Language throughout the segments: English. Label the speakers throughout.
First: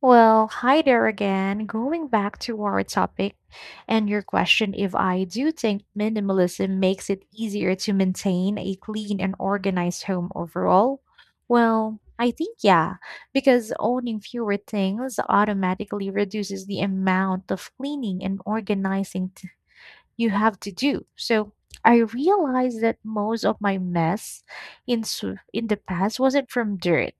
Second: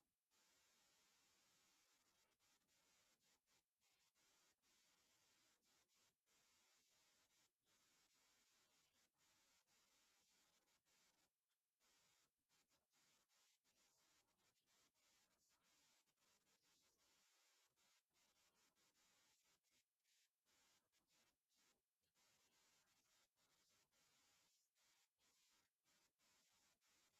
Speaker 1: Well, hi there again. Going back to our topic and your question, if I do think minimalism makes it easier to maintain a clean and organized home overall, well, I think yeah, because owning fewer things automatically reduces the amount of cleaning and organizing you have to do. So I realized that most of my mess in s- in the past wasn't from dirt.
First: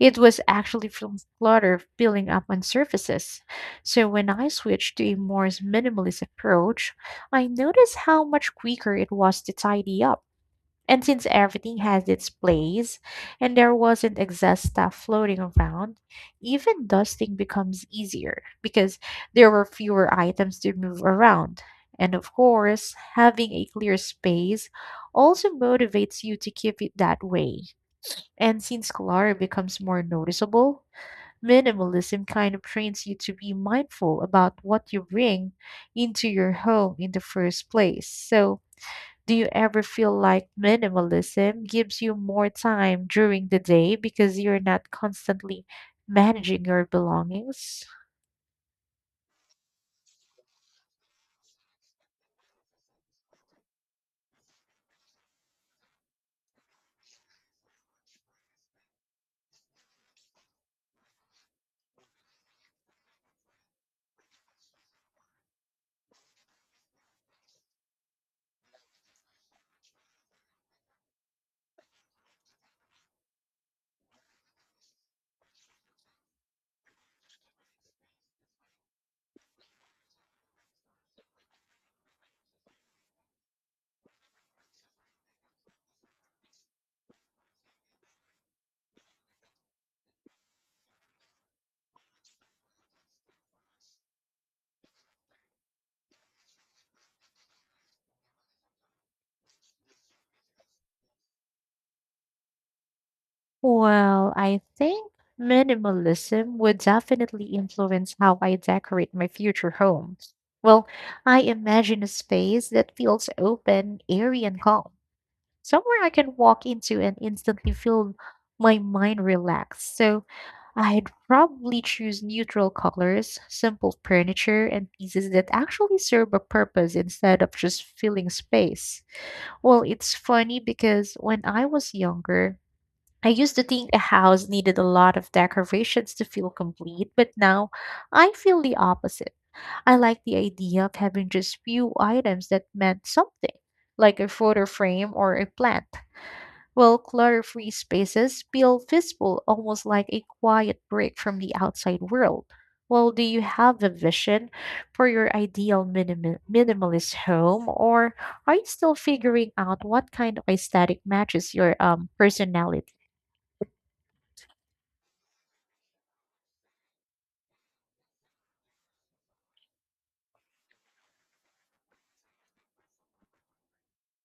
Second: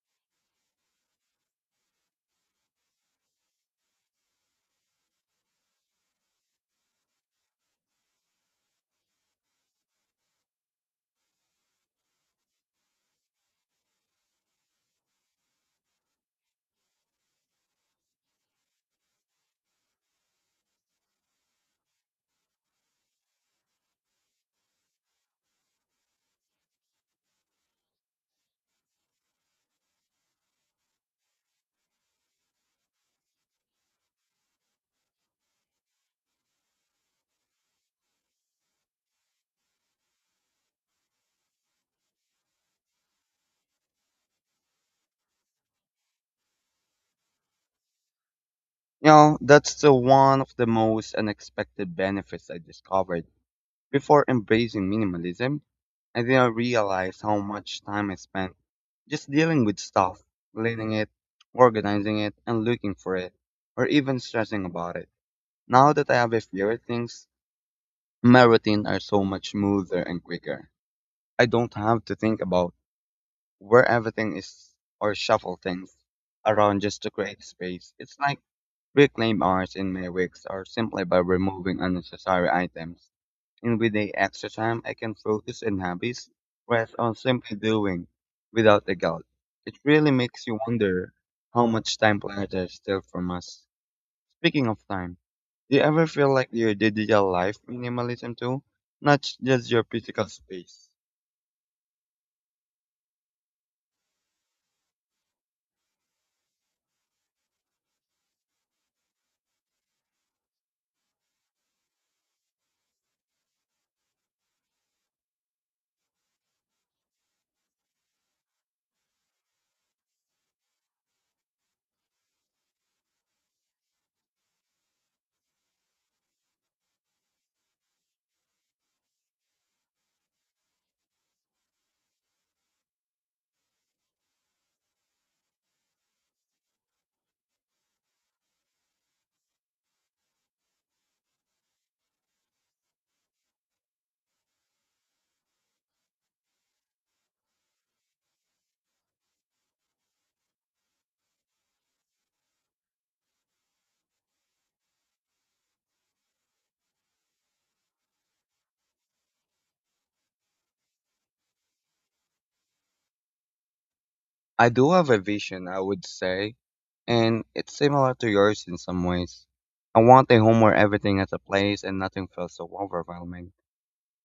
Speaker 1: It was actually from clutter building up on surfaces. So when I switched to a more minimalist approach, I noticed how much quicker it was to tidy up. And since everything has its place and there wasn't excess stuff floating around, even dusting becomes easier because there were fewer items to move around. And of course, having a clear space also motivates you to keep it that way. And since clutter becomes more noticeable, minimalism kind of trains you to be mindful about what you bring into your home in the first place. So, do you ever feel like minimalism gives you more time during the day because you're not constantly managing your belongings?
Speaker 2: You know, that's the one of the most unexpected benefits I discovered. Before embracing minimalism, I didn't realize how much time I spent just dealing with stuff, cleaning it, organizing it, and looking for it, or even stressing about it. Now that I have a fewer things, my routine are so much smoother and quicker. I don't have to think about where everything is or shuffle things around just to create space. It's like reclaim hours in my weeks are simply by removing unnecessary items. And with the extra time, I can focus on hobbies, rest on simply doing without the guilt. It really makes you wonder how much time planetary steal from us. Speaking of time, do you ever feel like your digital life minimalism too? Not just your physical space.
Speaker 1: Well, I think minimalism would definitely influence how I decorate my future home. Well, I imagine a space that feels open, airy, and calm, somewhere I can walk into and instantly feel my mind relax. So, I'd probably choose neutral colors, simple furniture, and pieces that actually serve a purpose instead of just filling space. Well, it's funny because when I was younger, I used to think a house needed a lot of decorations to feel complete, but now I feel the opposite. I like the idea of having just few items that meant something, like a photo frame or a plant. Well, clutter free spaces feel peaceful, almost like a quiet break from the outside world. Well, do you have a vision for your ideal minimalist home, or are you still figuring out what kind of aesthetic matches your personality?
Speaker 2: I do have a vision, I would say, and it's similar to yours in some ways. I want a home where everything has a place and nothing feels so overwhelming.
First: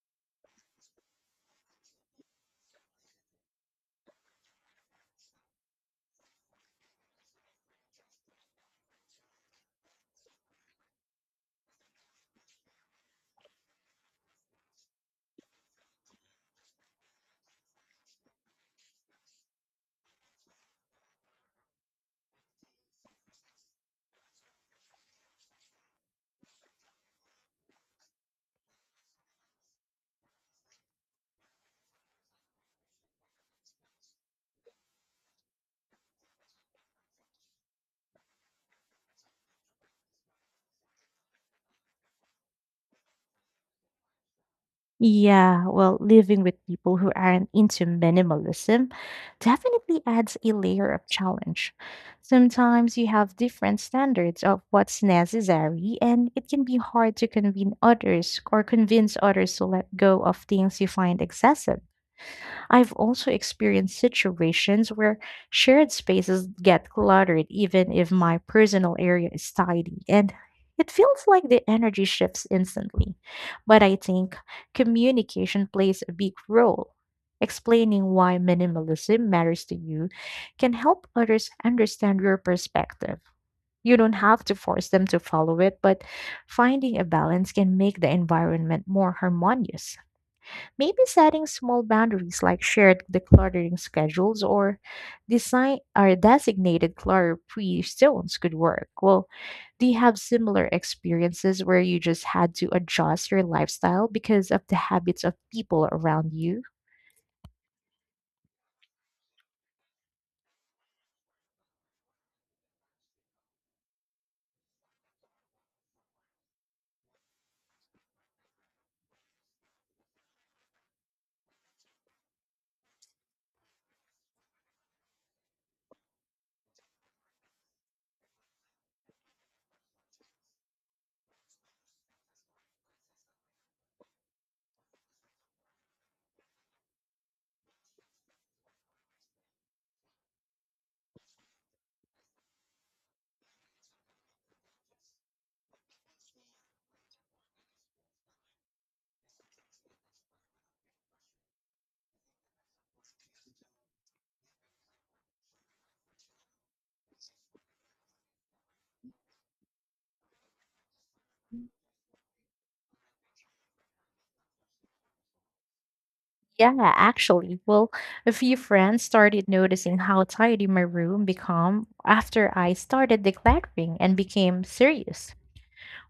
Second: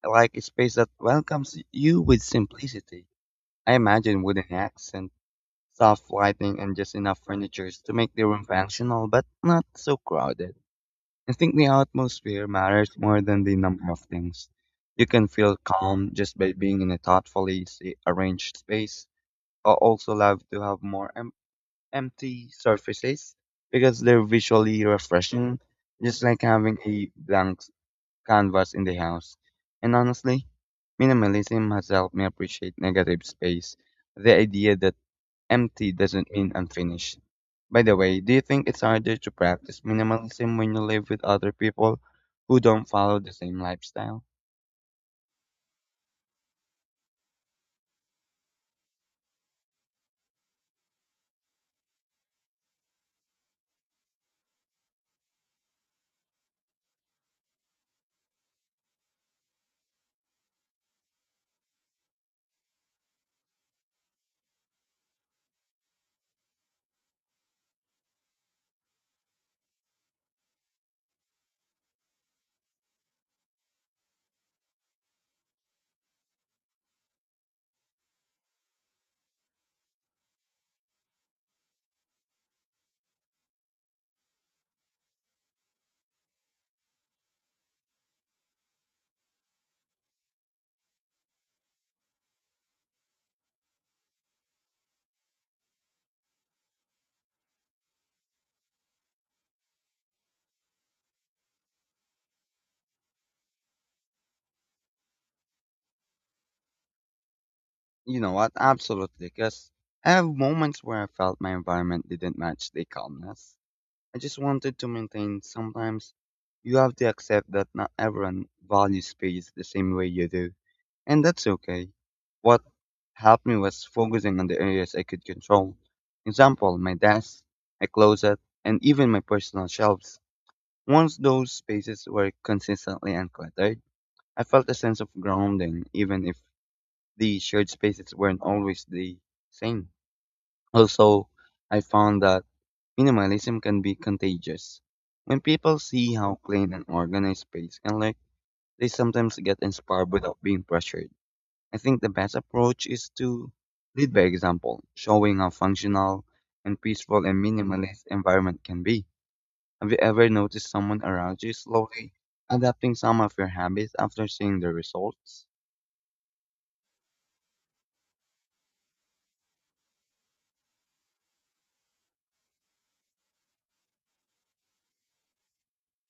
Speaker 2: I like a space that welcomes you with simplicity. I imagine wooden accent, soft lighting, and just enough furniture to make the room functional but not so crowded. I think the atmosphere matters more than the number of things. You can feel calm just by being in a thoughtfully arranged space. I also love to have more empty surfaces because they're visually refreshing, just like having a blank canvas in the house. And honestly, minimalism has helped me appreciate negative space, the idea that empty doesn't mean unfinished. By the way, do you think it's harder to practice minimalism when you live with other people who don't follow the same lifestyle?
Speaker 1: Yeah, well, living with people who aren't into minimalism definitely adds a layer of challenge. Sometimes you have different standards of what's necessary, and it can be hard to convince others or convince others to let go of things you find excessive. I've also experienced situations where shared spaces get cluttered, even if my personal area is tidy, and it feels like the energy shifts instantly. But I think communication plays a big role. Explaining why minimalism matters to you can help others understand your perspective. You don't have to force them to follow it, but finding a balance can make the environment more harmonious. Maybe setting small boundaries like shared decluttering schedules or designated clutter-free zones could work. Well, do you have similar experiences where you just had to adjust your lifestyle because of the habits of people around you?
Speaker 2: You know what? Absolutely, because I have moments where I felt my environment didn't match the calmness I just wanted to maintain. Sometimes you have to accept that not everyone values space the same way you do, and that's okay. What helped me was focusing on the areas I could control. Example, my desk, my closet, and even my personal shelves. Once those spaces were consistently uncluttered, I felt a sense of grounding even if the shared spaces weren't always the same. Also, I found that minimalism can be contagious. When people see how clean and organized space can look, they sometimes get inspired without being pressured. I think the best approach is to lead by example, showing how functional and peaceful a minimalist environment can be. Have you ever noticed someone around you slowly adapting some of your habits after seeing the results?
Speaker 1: Yeah, actually. Well, a few friends started noticing how tidy my room became after I started decluttering and became serious.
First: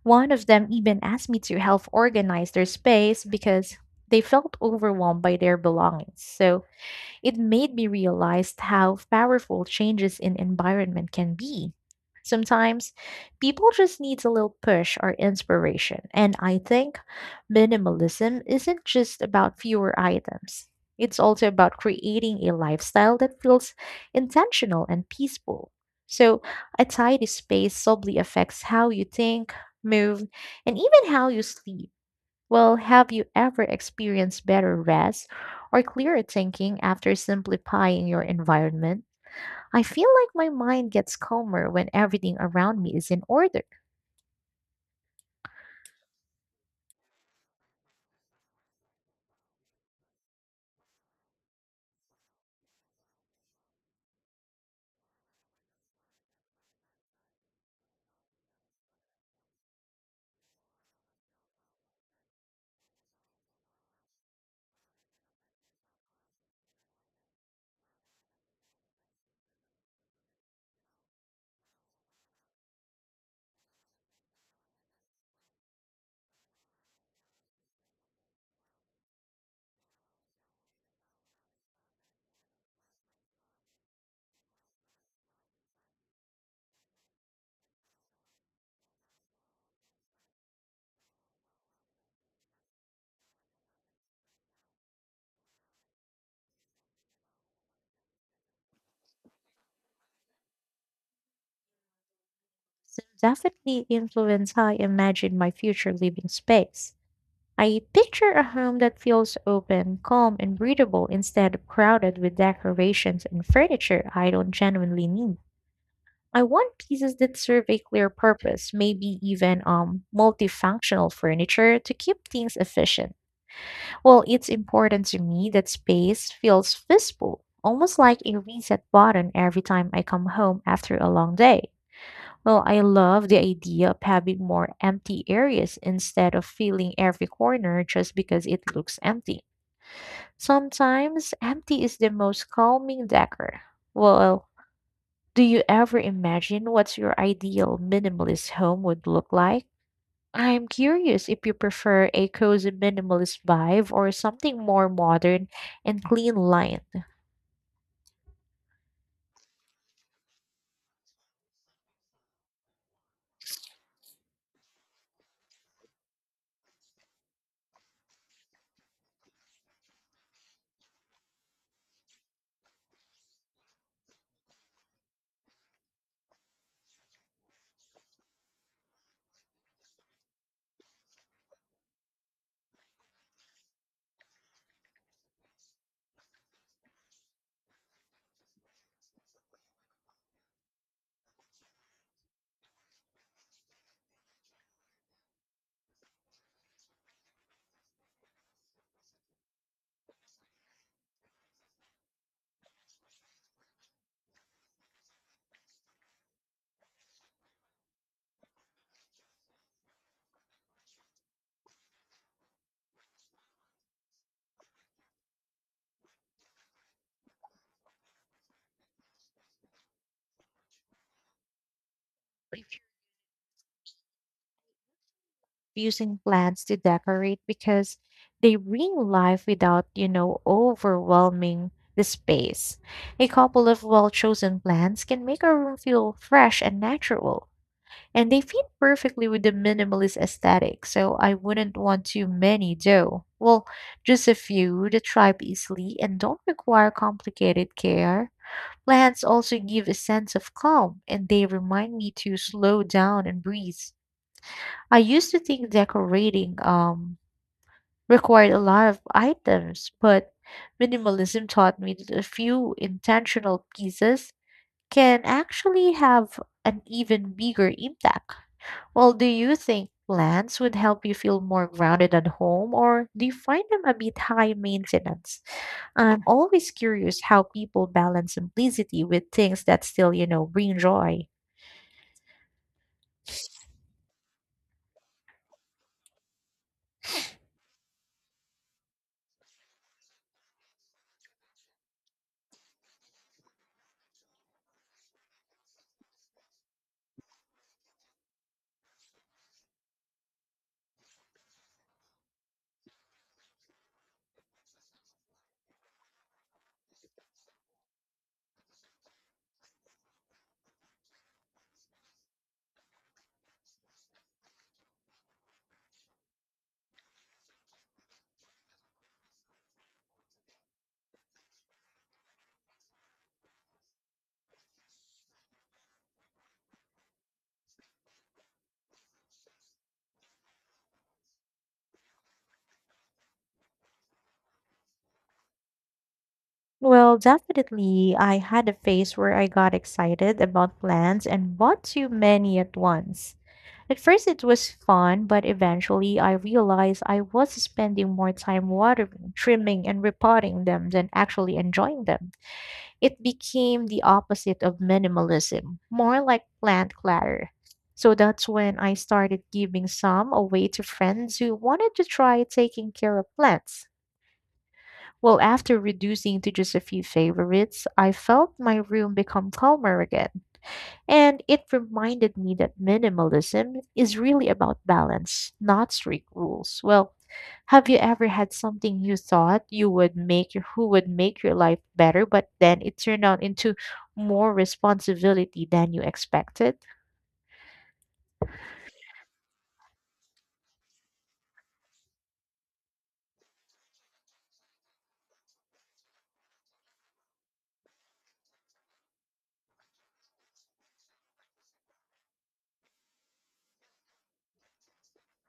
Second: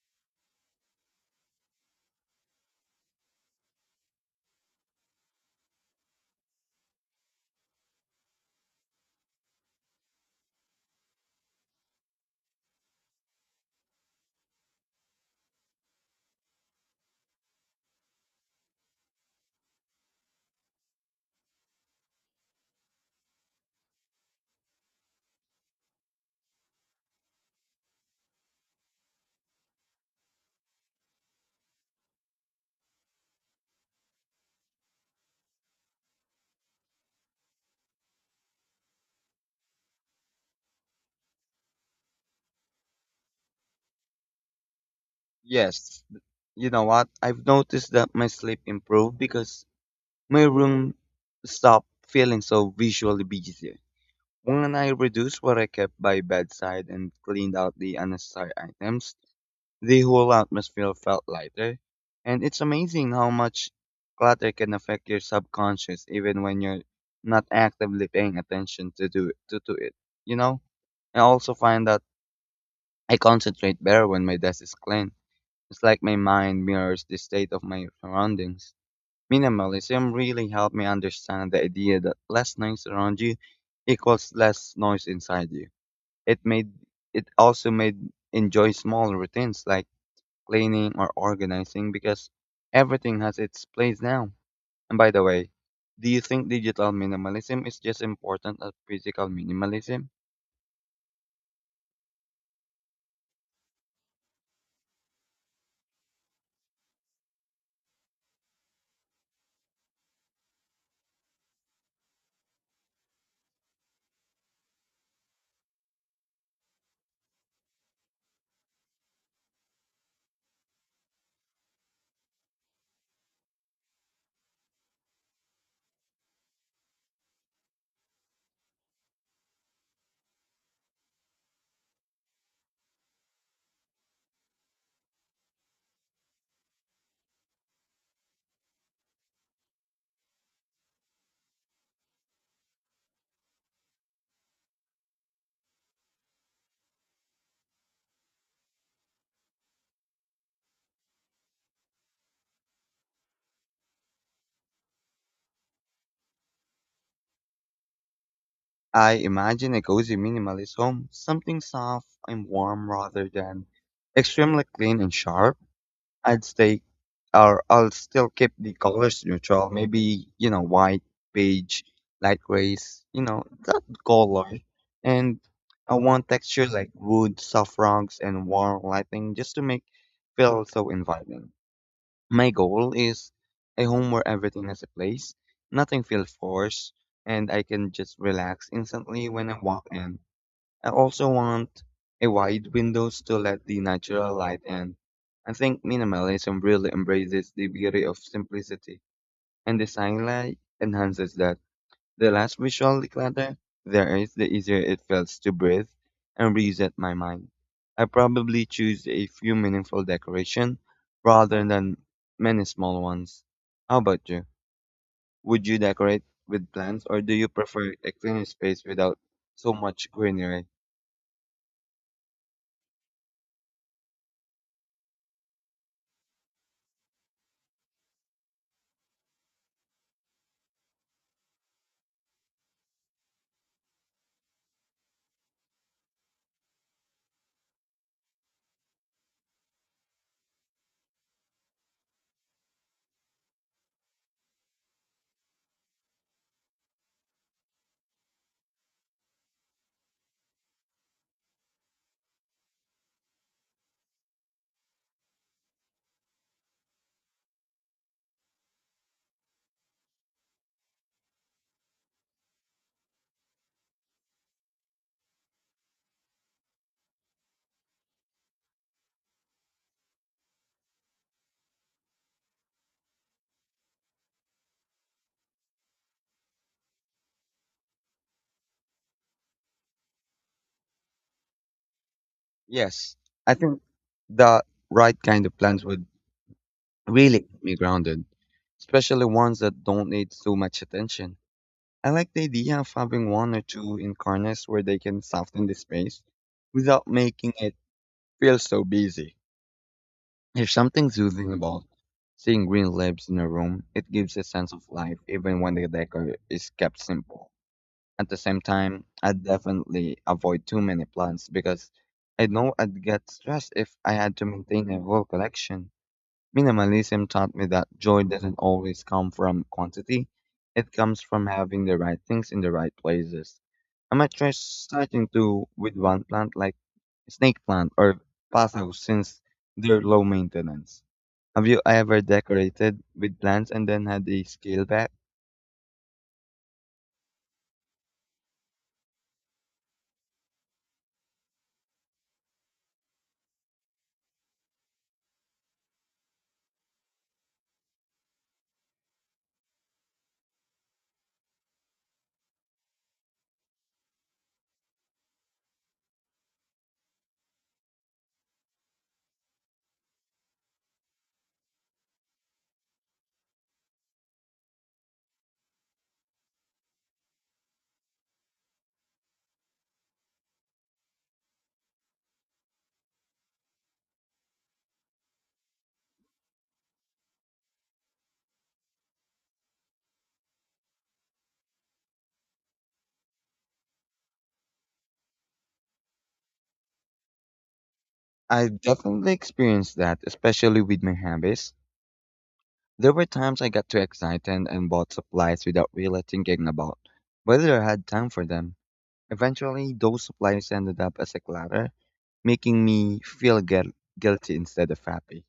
Speaker 1: One of them even asked me to help organize their space because they felt overwhelmed by their belongings. So it made me realize how powerful changes in environment can be. Sometimes people just need a little push or inspiration, and I think minimalism isn't just about fewer items. It's also about creating a lifestyle that feels intentional and peaceful. So, a tidy space subtly affects how you think, move, and even how you sleep. Well, have you ever experienced better rest or clearer thinking after simplifying your environment? I feel like my mind gets calmer when everything around me is in order.
Speaker 2: Yes. You know what? I've noticed that my sleep improved because my room stopped feeling so visually busy. When I reduced what I kept by bedside and cleaned out the unnecessary items, the whole atmosphere felt lighter. And it's amazing how much clutter can affect your subconscious even when you're not actively paying attention to it. You know? I also find that I concentrate better when my desk is clean. It's like my mind mirrors the state of my surroundings. Minimalism really helped me understand the idea that less noise around you equals less noise inside you. It made it also made enjoy small routines like cleaning or organizing because everything has its place now. And by the way, do you think digital minimalism is just important as physical minimalism?
Speaker 1: So definitely influence how I imagine my future living space. I picture a home that feels open, calm, and breathable instead of crowded with decorations and furniture I don't genuinely need. I want pieces that serve a clear purpose, maybe even multifunctional furniture to keep things efficient. Well, it's important to me that space feels visible, almost like a reset button every time I come home after a long day. Well, I love the idea of having more empty areas instead of filling every corner just because it looks empty. Sometimes empty is the most calming decor. Well, do you ever imagine what your ideal minimalist home would look like? I'm curious if you prefer a cozy minimalist vibe or something more modern and clean lined.
Speaker 2: I imagine a cozy minimalist home, something soft and warm rather than extremely clean and sharp. I'd stay, or I'll still keep the colors neutral. Maybe you know white, beige, light grays. You know that color, and I want texture like wood, soft rocks, and warm lighting just to make feel so inviting. My goal is a home where everything has a place, nothing feels forced, and I can just relax instantly when I walk in. I also want a wide windows to let the natural light in. I think minimalism really embraces the beauty of simplicity, and the sunlight enhances that. The less visual the clutter there is, the easier it feels to breathe and reset my mind. I probably choose a few meaningful decoration rather than many small ones. How about you? Would you decorate with plants or do you prefer a clean space without so much greenery?
Speaker 1: If you're using plants to decorate because they bring life without, overwhelming the space. A couple of well chosen plants can make a room feel fresh and natural. And they fit perfectly with the minimalist aesthetic, so I wouldn't want too many though. Well, just a few that thrive easily and don't require complicated care. Plants also give a sense of calm and they remind me to slow down and breathe. I used to think decorating required a lot of items, but minimalism taught me that a few intentional pieces can actually have an even bigger impact. Well, do you think plants would help you feel more grounded at home, or do you find them a bit high maintenance? I'm always curious how people balance simplicity with things that still, bring joy.
Speaker 2: Yes, I think the right kind of plants would really keep me grounded, especially ones that don't need so much attention. I like the idea of having one or two in corners where they can soften the space without making it feel so busy. There's something soothing about seeing green leaves in a room. It gives a sense of life even when the decor is kept simple. At the same time, I'd definitely avoid too many plants because I know I'd get stressed if I had to maintain a whole collection. Minimalism taught me that joy doesn't always come from quantity, it comes from having the right things in the right places. I might try starting to with one plant like snake plant or paso since they're low maintenance. Have you ever decorated with plants and then had a scale back?
Speaker 1: Well, definitely, I had a phase where I got excited about plants and bought too many at once. At first, it was fun, but eventually, I realized I was spending more time watering, trimming, and repotting them than actually enjoying them. It became the opposite of minimalism, more like plant clutter. So that's when I started giving some away to friends who wanted to try taking care of plants. Well, after reducing to just a few favorites, I felt my room become calmer again. And it reminded me that minimalism is really about balance, not strict rules. Well, have you ever had something you thought you would make your life better, but then it turned out into more responsibility than you expected?
Speaker 2: I definitely experienced that, especially with my habits. There were times I got too excited and bought supplies without really thinking about whether I had time for them. Eventually, those supplies ended up as a clutter, making me feel guilty instead of happy.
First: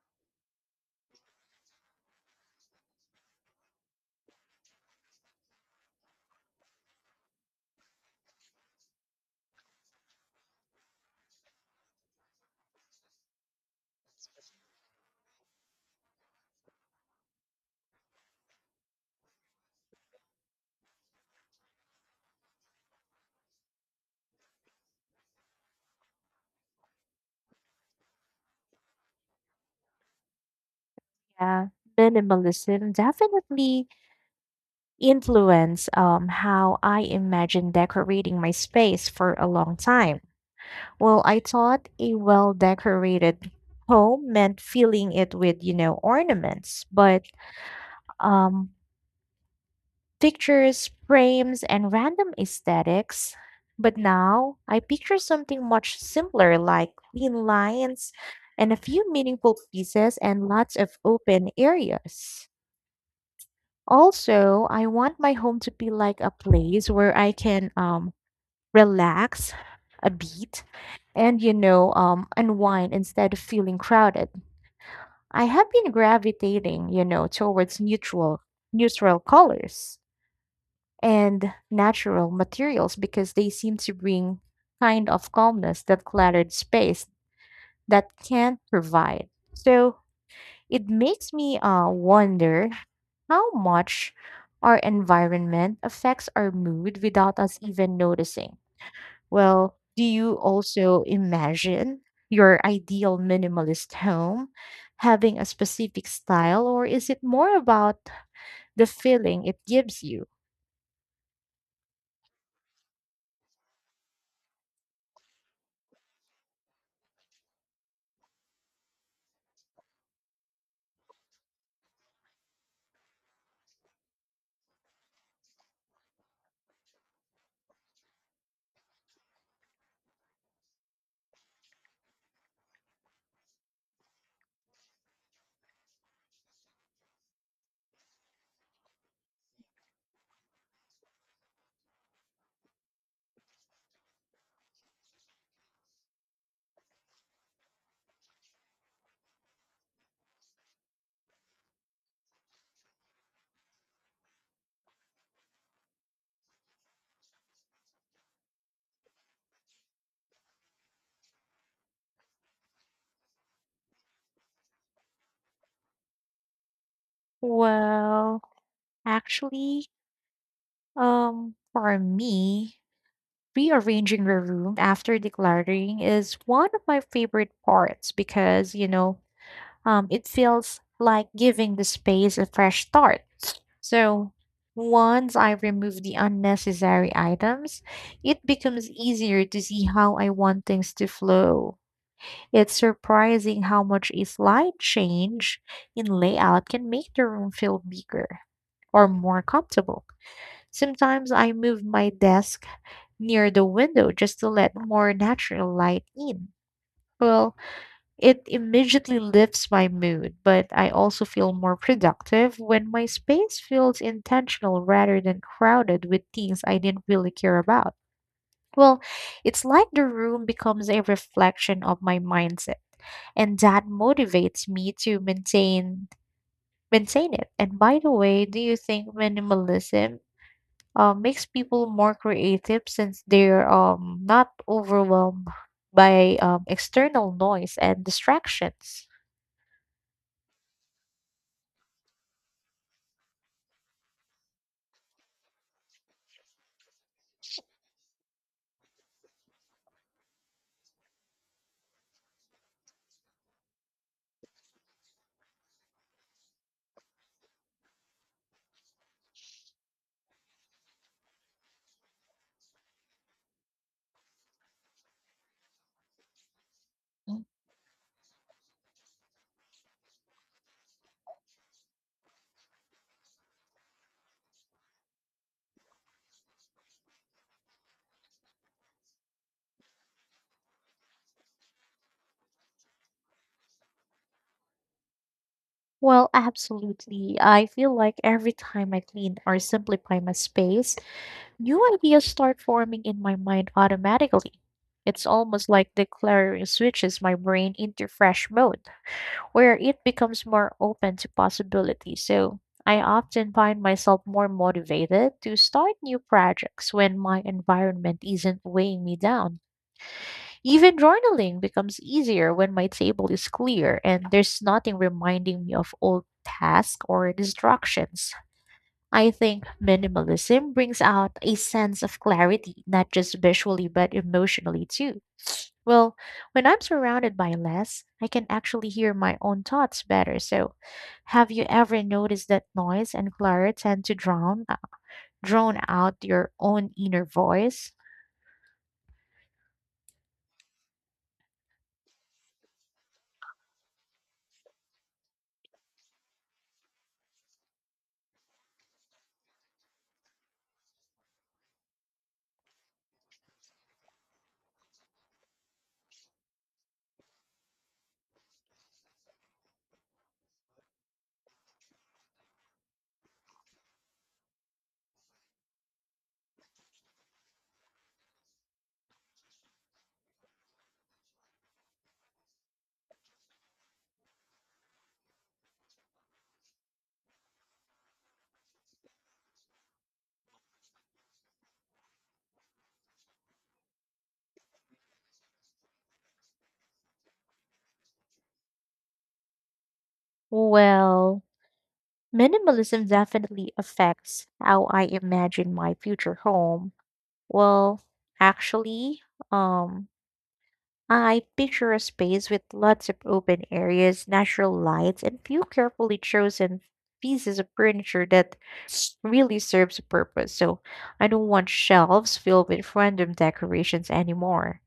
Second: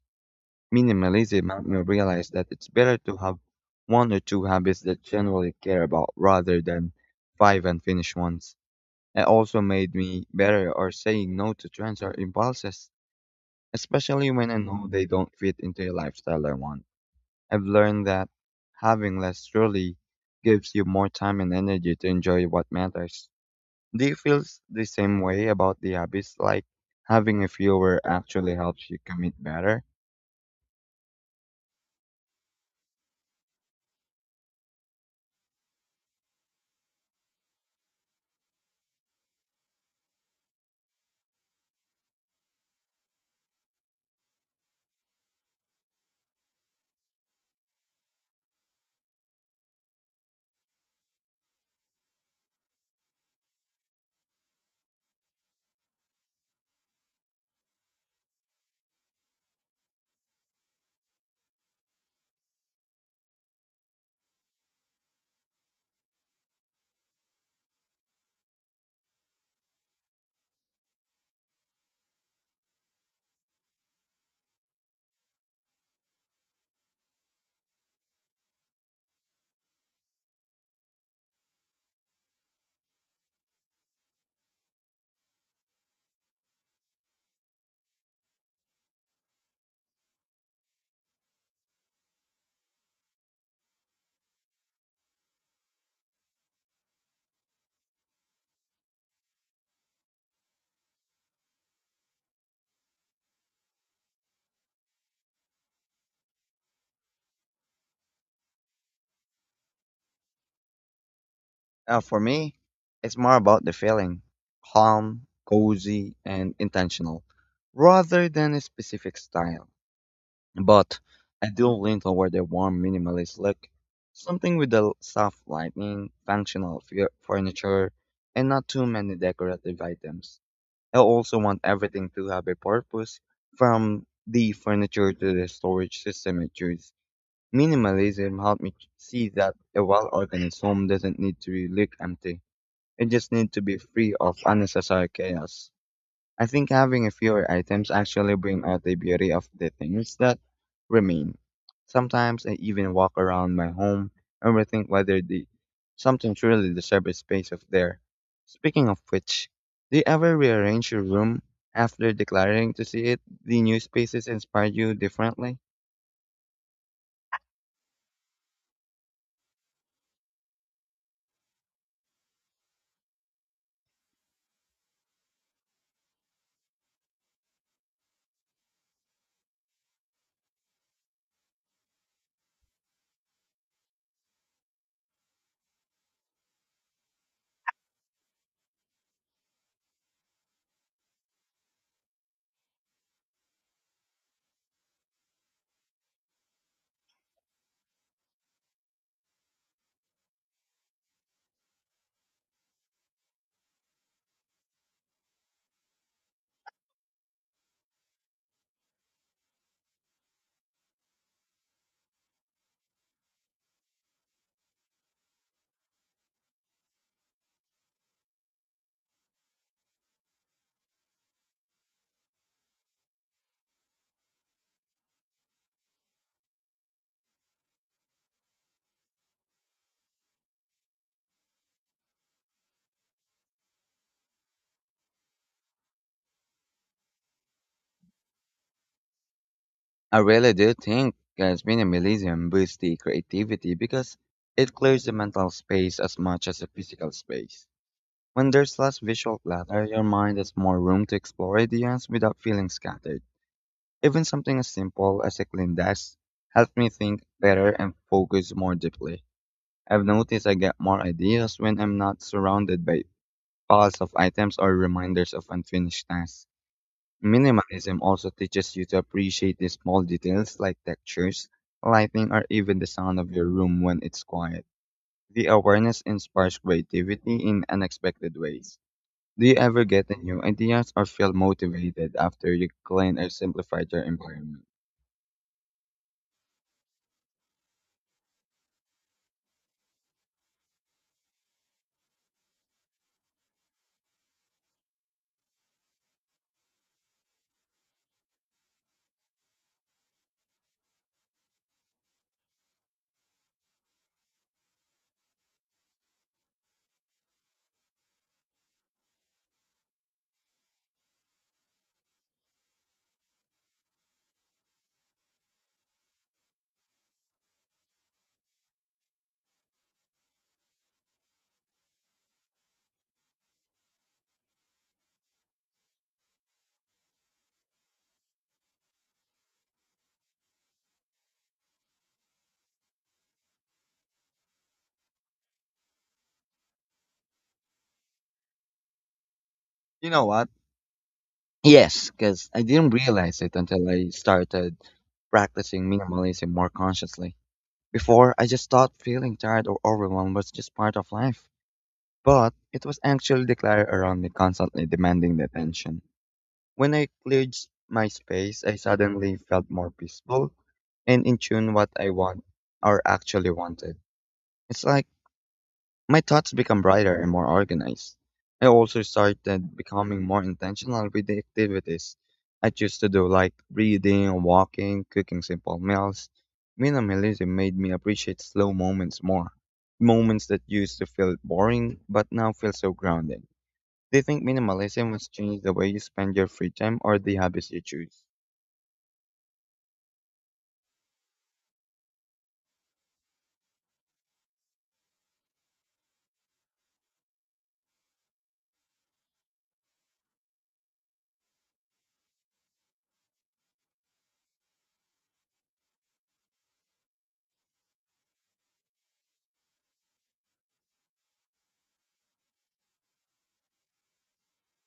Speaker 2: Minimalism made me realize that it's better to have one or two habits that generally care about rather than five unfinished ones. It also made me better or saying no to trends or impulses, especially when I know they don't fit into a lifestyle I want. I've learned that having less truly gives you more time and energy to enjoy what matters. Do you feel the same way about the hobbies? Like having a fewer actually helps you commit better?
Speaker 1: Yeah, minimalism definitely influenced how I imagine decorating my space for a long time. Well, I thought a well decorated home meant filling it with, ornaments, but um, pictures, frames, and random aesthetics. But now I picture something much simpler like clean lines and a few meaningful pieces and lots of open areas. Also, I want my home to be like a place where I can relax a bit and, unwind instead of feeling crowded. I have been gravitating, towards neutral colors and natural materials because they seem to bring kind of calmness that cluttered space that can't provide. So it makes me wonder how much our environment affects our mood without us even noticing. Well, do you also imagine your ideal minimalist home having a specific style, or is it more about the feeling it gives you?
Speaker 2: For me, it's more about the feeling calm, cozy, and intentional rather than a specific style. But I do lean toward a warm minimalist look, something with a soft lighting, functional furniture, and not too many decorative items. I also want everything to have a purpose, from the furniture to the storage system it uses. Minimalism helped me see that a well-organized home doesn't need to look empty. It just needs to be free of unnecessary chaos. I think having fewer items actually bring out the beauty of the things that remain. Sometimes I even walk around my home and rethink whether the something truly deserves a space of there. Speaking of which, do you ever rearrange your room after declaring to see it the new spaces inspire you differently?
Speaker 1: Well, actually, for me, rearranging the room after decluttering is one of my favorite parts because, it feels like giving the space a fresh start. So once I remove the unnecessary items, it becomes easier to see how I want things to flow. It's surprising how much a slight change in layout can make the room feel bigger or more comfortable. Sometimes I move my desk near the window just to let more natural light in. Well, it immediately lifts my mood, but I also feel more productive when my space feels intentional rather than crowded with things I didn't really care about. Well, it's like the room becomes a reflection of my mindset, and that motivates me to maintain it. And by the way, do you think minimalism makes people more creative since they're not overwhelmed by external noise and distractions?
Speaker 2: I really do think guys minimalism boosts the creativity because it clears the mental space as much as the physical space. When there's less visual clutter, your mind has more room to explore ideas without feeling scattered. Even something as simple as a clean desk helps me think better and focus more deeply. I've noticed I get more ideas when I'm not surrounded by piles of items or reminders of unfinished tasks.
Speaker 1: Mm.
Speaker 2: Minimalism also teaches you to appreciate the small details like textures, lighting, or even the sound of your room when it's quiet. The awareness inspires creativity in unexpected ways. Do you ever get a new ideas or feel motivated after you clean or simplified your environment?
Speaker 1: Well, absolutely. I feel like every time I clean or simplify my space, new ideas start forming in my mind automatically. It's almost like declaring switches my brain into fresh mode, where it becomes more open to possibility. So I often find myself more motivated to start new projects when my environment isn't weighing me down. Even journaling becomes easier when my table is clear and there's nothing reminding me of old tasks or distractions. I think minimalism brings out a sense of clarity, not just visually, but emotionally too. Well, when I'm surrounded by less, I can actually hear my own thoughts better. So, have you ever noticed that noise and clutter tend to drown drone out your own inner voice?
Speaker 2: You know what? Yes, because I didn't realize it until I started practicing minimalism more consciously. Before, I just thought feeling tired or overwhelmed was just part of life. But it was actually the clutter around me constantly demanding the attention. When I cleared my space, I suddenly felt more peaceful and in tune what I want or actually wanted. It's like my thoughts become brighter and more organized. I also started becoming more intentional with the activities I choose to do, like reading, walking, cooking simple meals. Minimalism made me appreciate slow moments more. Moments that used to feel boring but now feel so grounding. Do you think minimalism has changed the way you spend your free time or the habits you choose?
Speaker 1: Well, minimalism definitely affects how I imagine my future home. Well, actually, um I picture a space with lots of open areas, natural lights, and few carefully chosen pieces of furniture that really serves a purpose. So I don't want shelves filled with random decorations anymore.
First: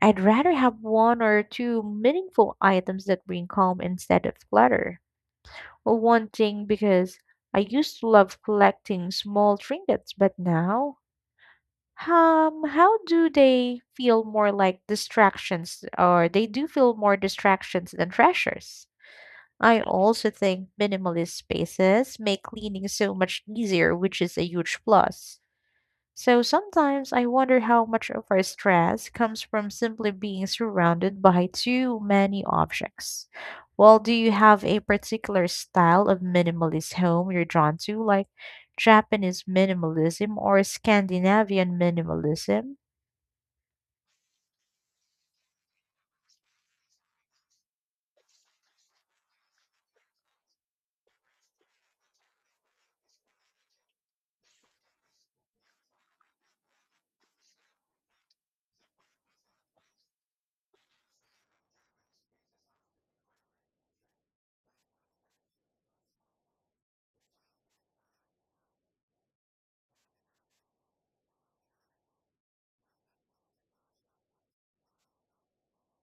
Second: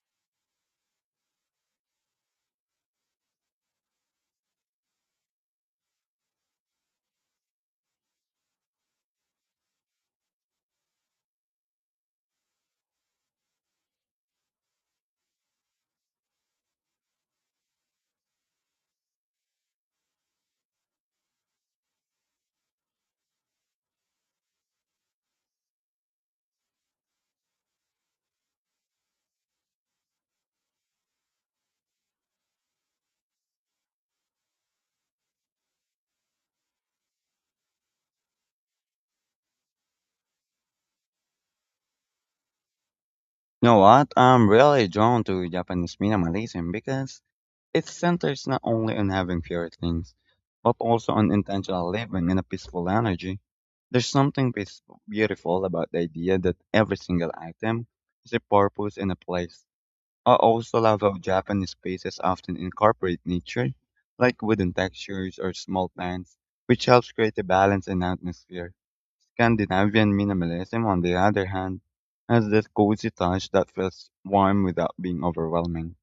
Speaker 1: I'd rather have one or two meaningful items that bring calm instead of clutter. Well, one thing because I used to love collecting small trinkets, but now how do they feel more like distractions, or they do feel more distractions than treasures? I also think minimalist spaces make cleaning so much easier, which is a huge plus. So sometimes I wonder how much of our stress comes from simply being surrounded by too many objects. Well, do you have a particular style of minimalist home you're drawn to, like Japanese minimalism or Scandinavian minimalism?
Speaker 2: You know what? I'm really drawn to Japanese minimalism because it centers not only on having fewer things, but also on intentional living and a peaceful energy. There's something beautiful about the idea that every single item has a purpose and a place. I also love how Japanese spaces often incorporate nature, like wooden textures or small plants, which helps create a balance and atmosphere. Scandinavian minimalism, on the other hand, has this cozy touch that feels warm without being overwhelming.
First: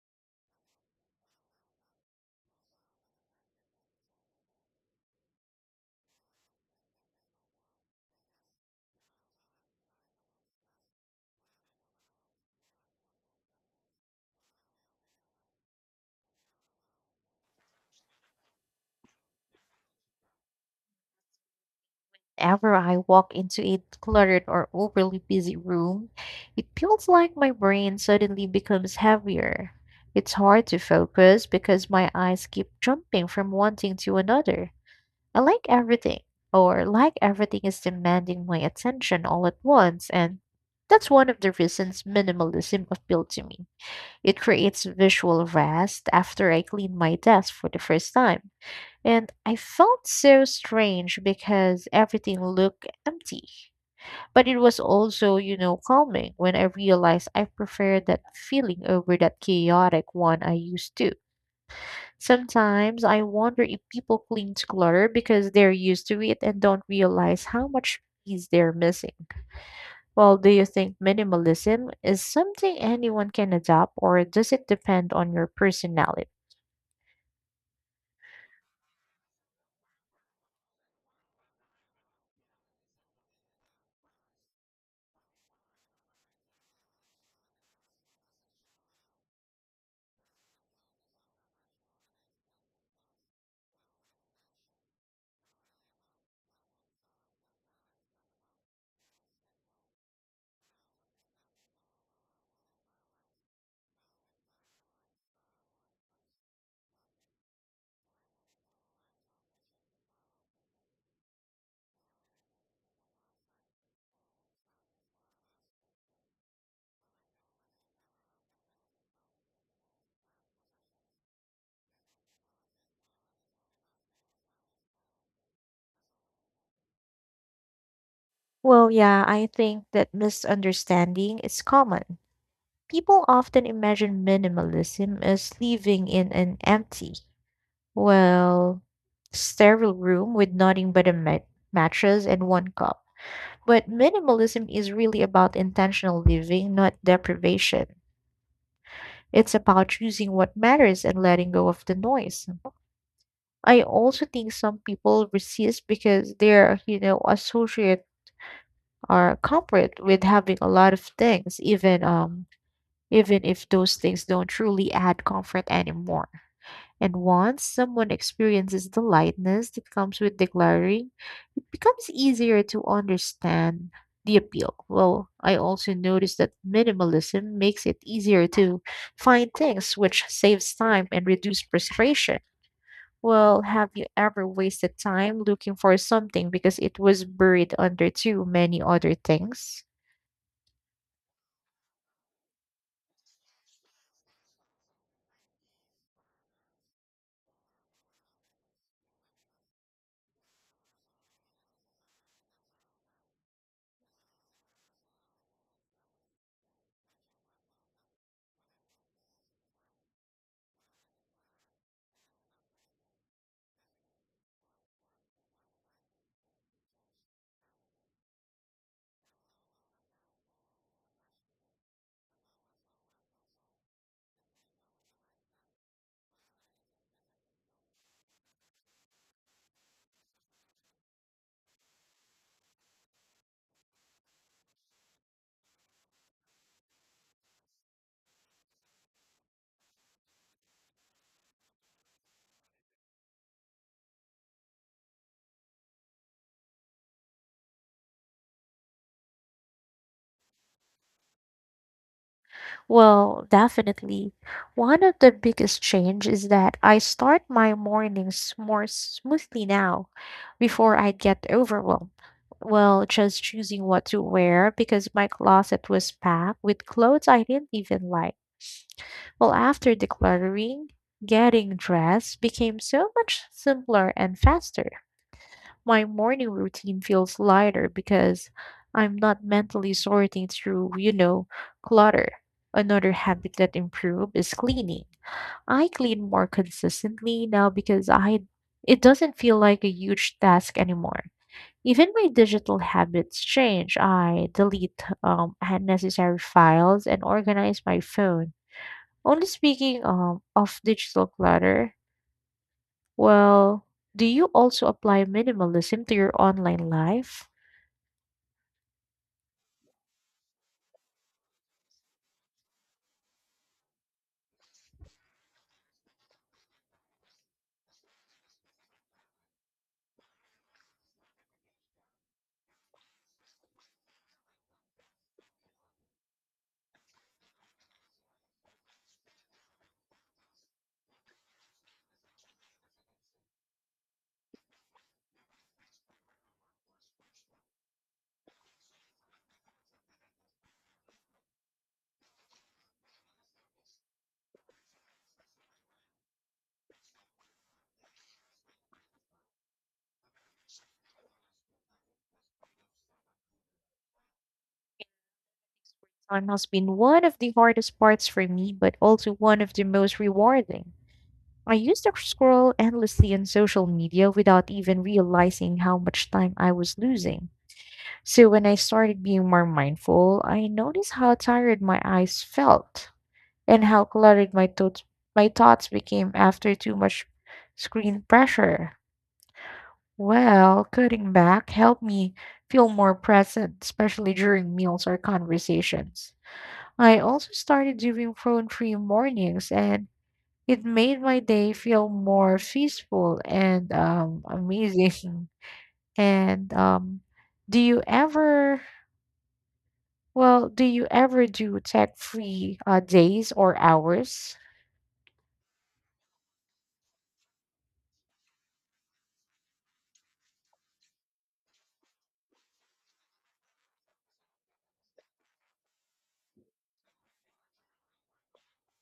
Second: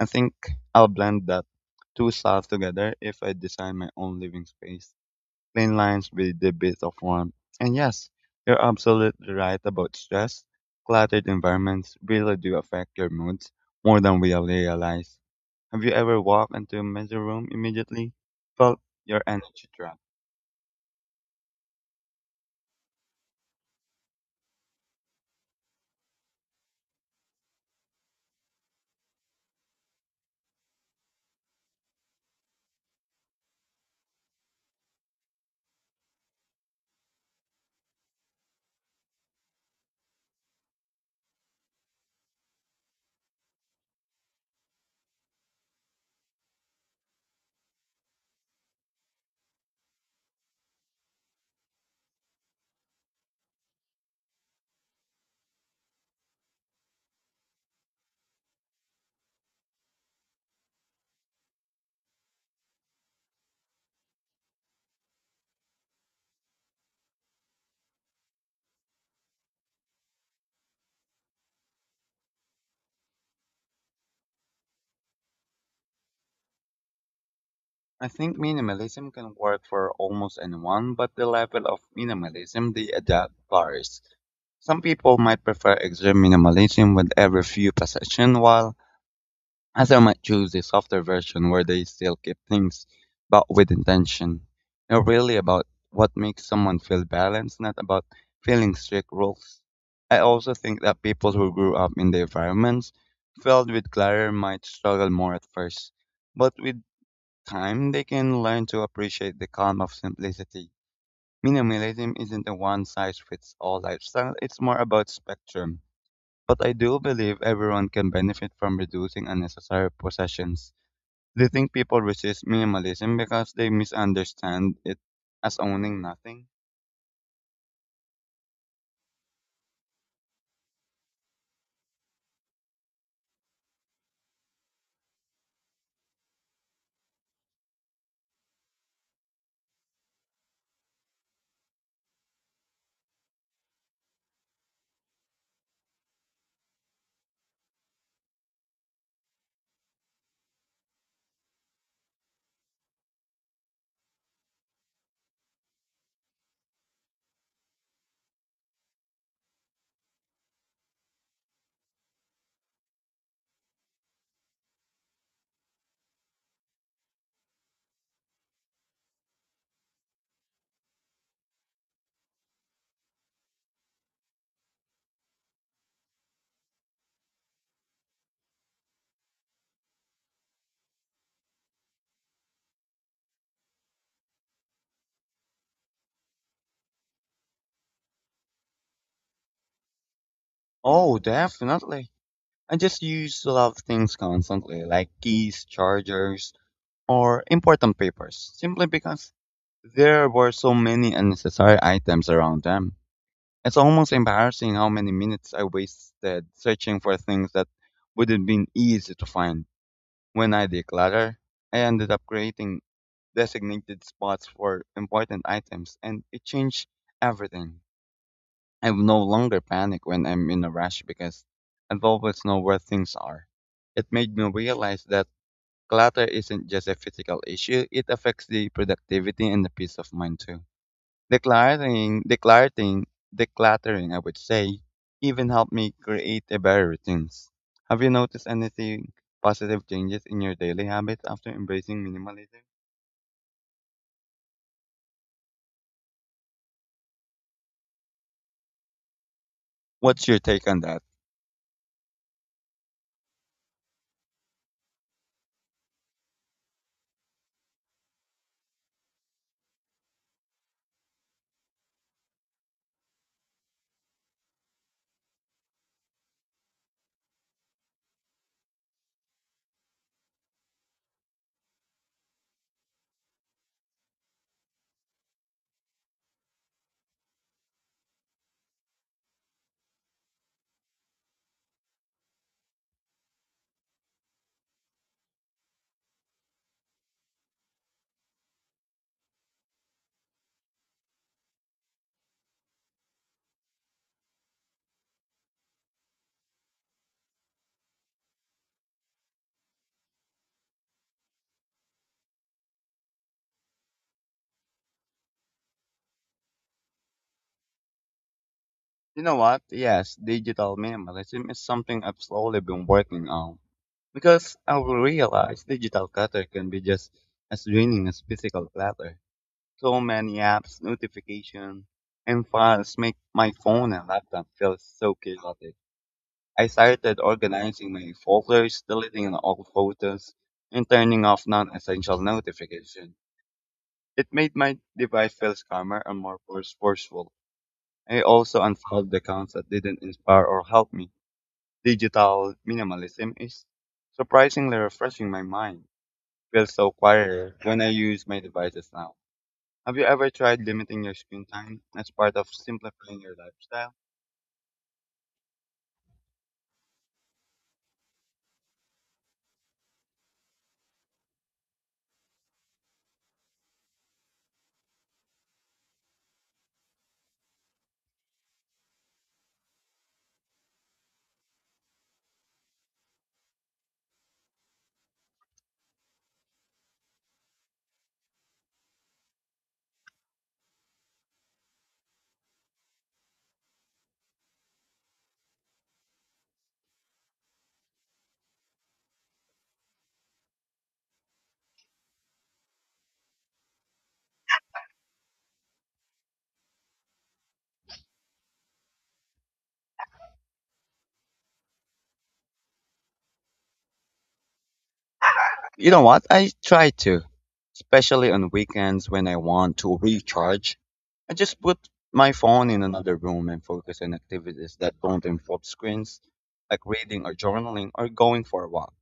Speaker 2: I think I'll blend that two styles together if I design my own living space. Plain lines with a bit of warmth. And yes, you're absolutely right about stress. Cluttered environments really do affect your moods more than we realize. Have you ever walked into a messy room immediately? Felt your energy drop.
Speaker 1: Whenever I walk into a cluttered or overly busy room, it feels like my brain suddenly becomes heavier. It's hard to focus because my eyes keep jumping from one thing to another. I like everything, or like everything is demanding my attention all at once, and that's one of the reasons minimalism appealed to me. It creates visual rest after I clean my desk for the first time. And I felt so strange because everything looked empty. But it was also calming when I realized I preferred that feeling over that chaotic one I used to. Sometimes I wonder if people cling to clutter because they're used to it and don't realize how much peace they're missing. Well, do you think minimalism is something anyone can adopt, or does it depend on your personality?
Speaker 2: I think minimalism can work for almost anyone, but the level of minimalism they adapt varies. Some people might prefer extreme minimalism with every few possessions, while others might choose the softer version where they still keep things but with intention. It's really about what makes someone feel balanced, not about feeling strict rules. I also think that people who grew up in the environments filled with clutter might struggle more at first, but with time they can learn to appreciate the calm of simplicity. Minimalism isn't a one size fits all lifestyle, it's more about spectrum but I do believe everyone can benefit from reducing unnecessary possessions. Do you think people resist minimalism because they misunderstand it as owning nothing?
Speaker 1: Well, yeah, I think that misunderstanding is common. People often imagine minimalism as living in an empty, well, sterile room with nothing but a mattress and one cup. But minimalism is really about intentional living, not deprivation. It's about choosing what matters and letting go of the noise. I also think some people resist because they're associate or comfort with having a lot of things, even if those things don't truly add comfort anymore. And once someone experiences the lightness that comes with declaring, it becomes easier to understand the appeal. Well, I also noticed that minimalism makes it easier to find things, which saves time and reduces frustration. Well, have you ever wasted time looking for something because it was buried under too many other things?
Speaker 2: Oh, definitely. I just used to love things constantly, like keys, chargers, or important papers, simply because there were so many unnecessary items around them. It's almost embarrassing how many minutes I wasted searching for things that would have been easy to find. When I declutter, I ended up creating designated spots for important items and it changed everything. I no longer panic when I'm in a rush because I always know where things are. It made me realize that clutter isn't just a physical issue, it affects the productivity and the peace of mind too. Decluttering, decluttering, decluttering, I would say, even helped me create a better routines. Have you noticed anything positive changes in your daily habits after embracing minimalism? What's your take on that?
Speaker 1: Well, definitely. One of the biggest change is that I start my mornings more smoothly now before I get overwhelmed. Well, just choosing what to wear because my closet was packed with clothes I didn't even like. Well, after decluttering, getting dressed became so much simpler and faster. My morning routine feels lighter because I'm not mentally sorting through clutter. Another habit that improved is cleaning. I clean more consistently now because I it doesn't feel like a huge task anymore. Even my digital habits change. I delete unnecessary files and organize my phone. Only speaking of digital clutter, well, do you also apply minimalism to your online life?
Speaker 2: You know what? Yes, digital minimalism is something I've slowly been working on because I realized digital clutter can be just as draining as physical clutter. So many apps, notifications, and files make my phone and laptop feel so chaotic. I started organizing my folders, deleting all photos, and turning off non-essential notifications. It made my device feel calmer and more forceful. I also unfollowed the accounts that didn't inspire or help me. Digital minimalism is surprisingly refreshing my mind. Feels so quieter when I use my devices now. Have you ever tried limiting your screen time as part of simplifying your lifestyle?
Speaker 1: Time has been one of the hardest parts for me, but also one of the most rewarding. I used to scroll endlessly on social media without even realizing how much time I was losing. So when I started being more mindful, I noticed how tired my eyes felt and how cluttered my thoughts became after too much screen pressure. Well, cutting back helped me feel more present, especially during meals or conversations. I also started doing phone-free mornings, and it made my day feel more peaceful and amazing. And do you ever, well, do you ever do tech-free days or hours?
Speaker 2: You know what? I try to, especially on weekends when I want to recharge. I just put my phone in another room and focus on activities that don't involve screens, like reading or journaling or going for a walk.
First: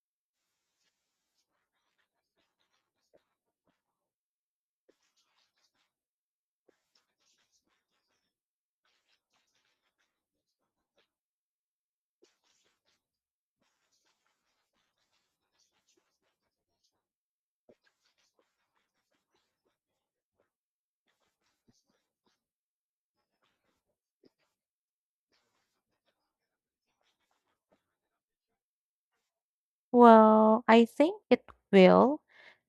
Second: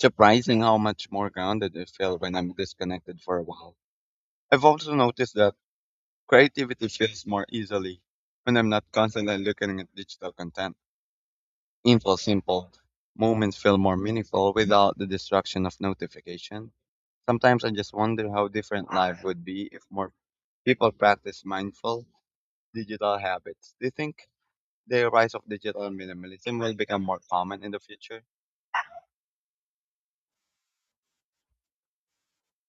Speaker 2: Surprising how much more grounded I feel when I'm disconnected for a while. I've also noticed that creativity feels more easily when I'm not constantly looking at digital content. Info simple moments feel more meaningful without the distraction of notification. Sometimes I just wonder how different life would be if more people practice mindful digital habits. Do you think the rise of digital minimalism will become more common in the future?
Speaker 1: Well, I think it will,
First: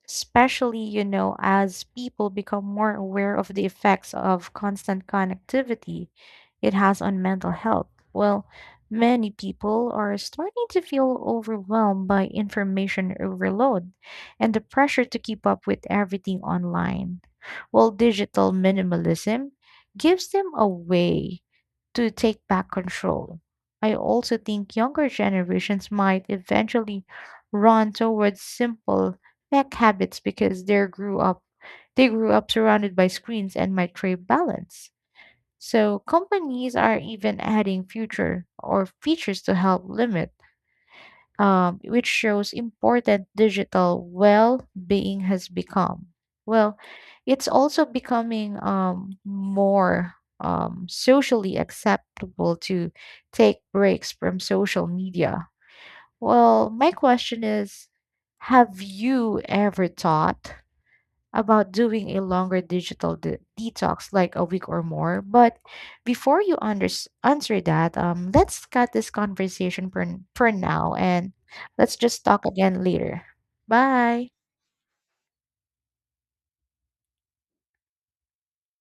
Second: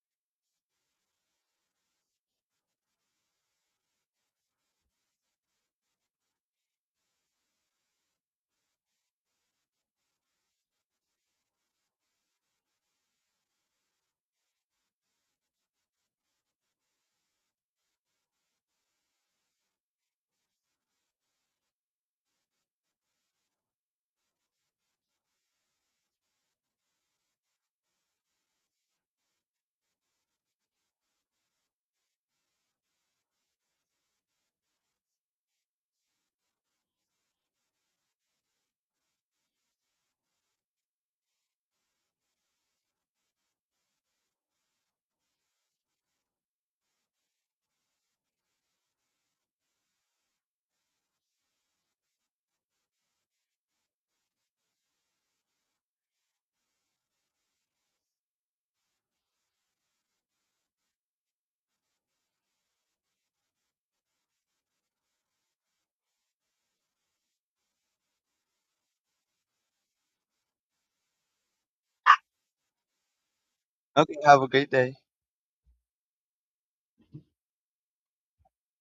Speaker 1: especially, you know, as people become more aware of the effects of constant connectivity it has on mental health. Well, many people are starting to feel overwhelmed by information overload and the pressure to keep up with everything online, while digital minimalism gives them a way to take back control. I also think younger generations might eventually run towards simple tech habits because they grew up surrounded by screens and might crave balance. So companies are even adding future or features to help limit, which shows important digital well-being has become. Well, it's also becoming more socially acceptable to take breaks from social media. Well, my question is, have you ever thought about doing a longer digital detox, like a week or more? But before you unders answer that, let's cut this conversation for now, and let's just talk again later.
Speaker 2: Okay,
Speaker 1: Bye.
Speaker 2: have a great day.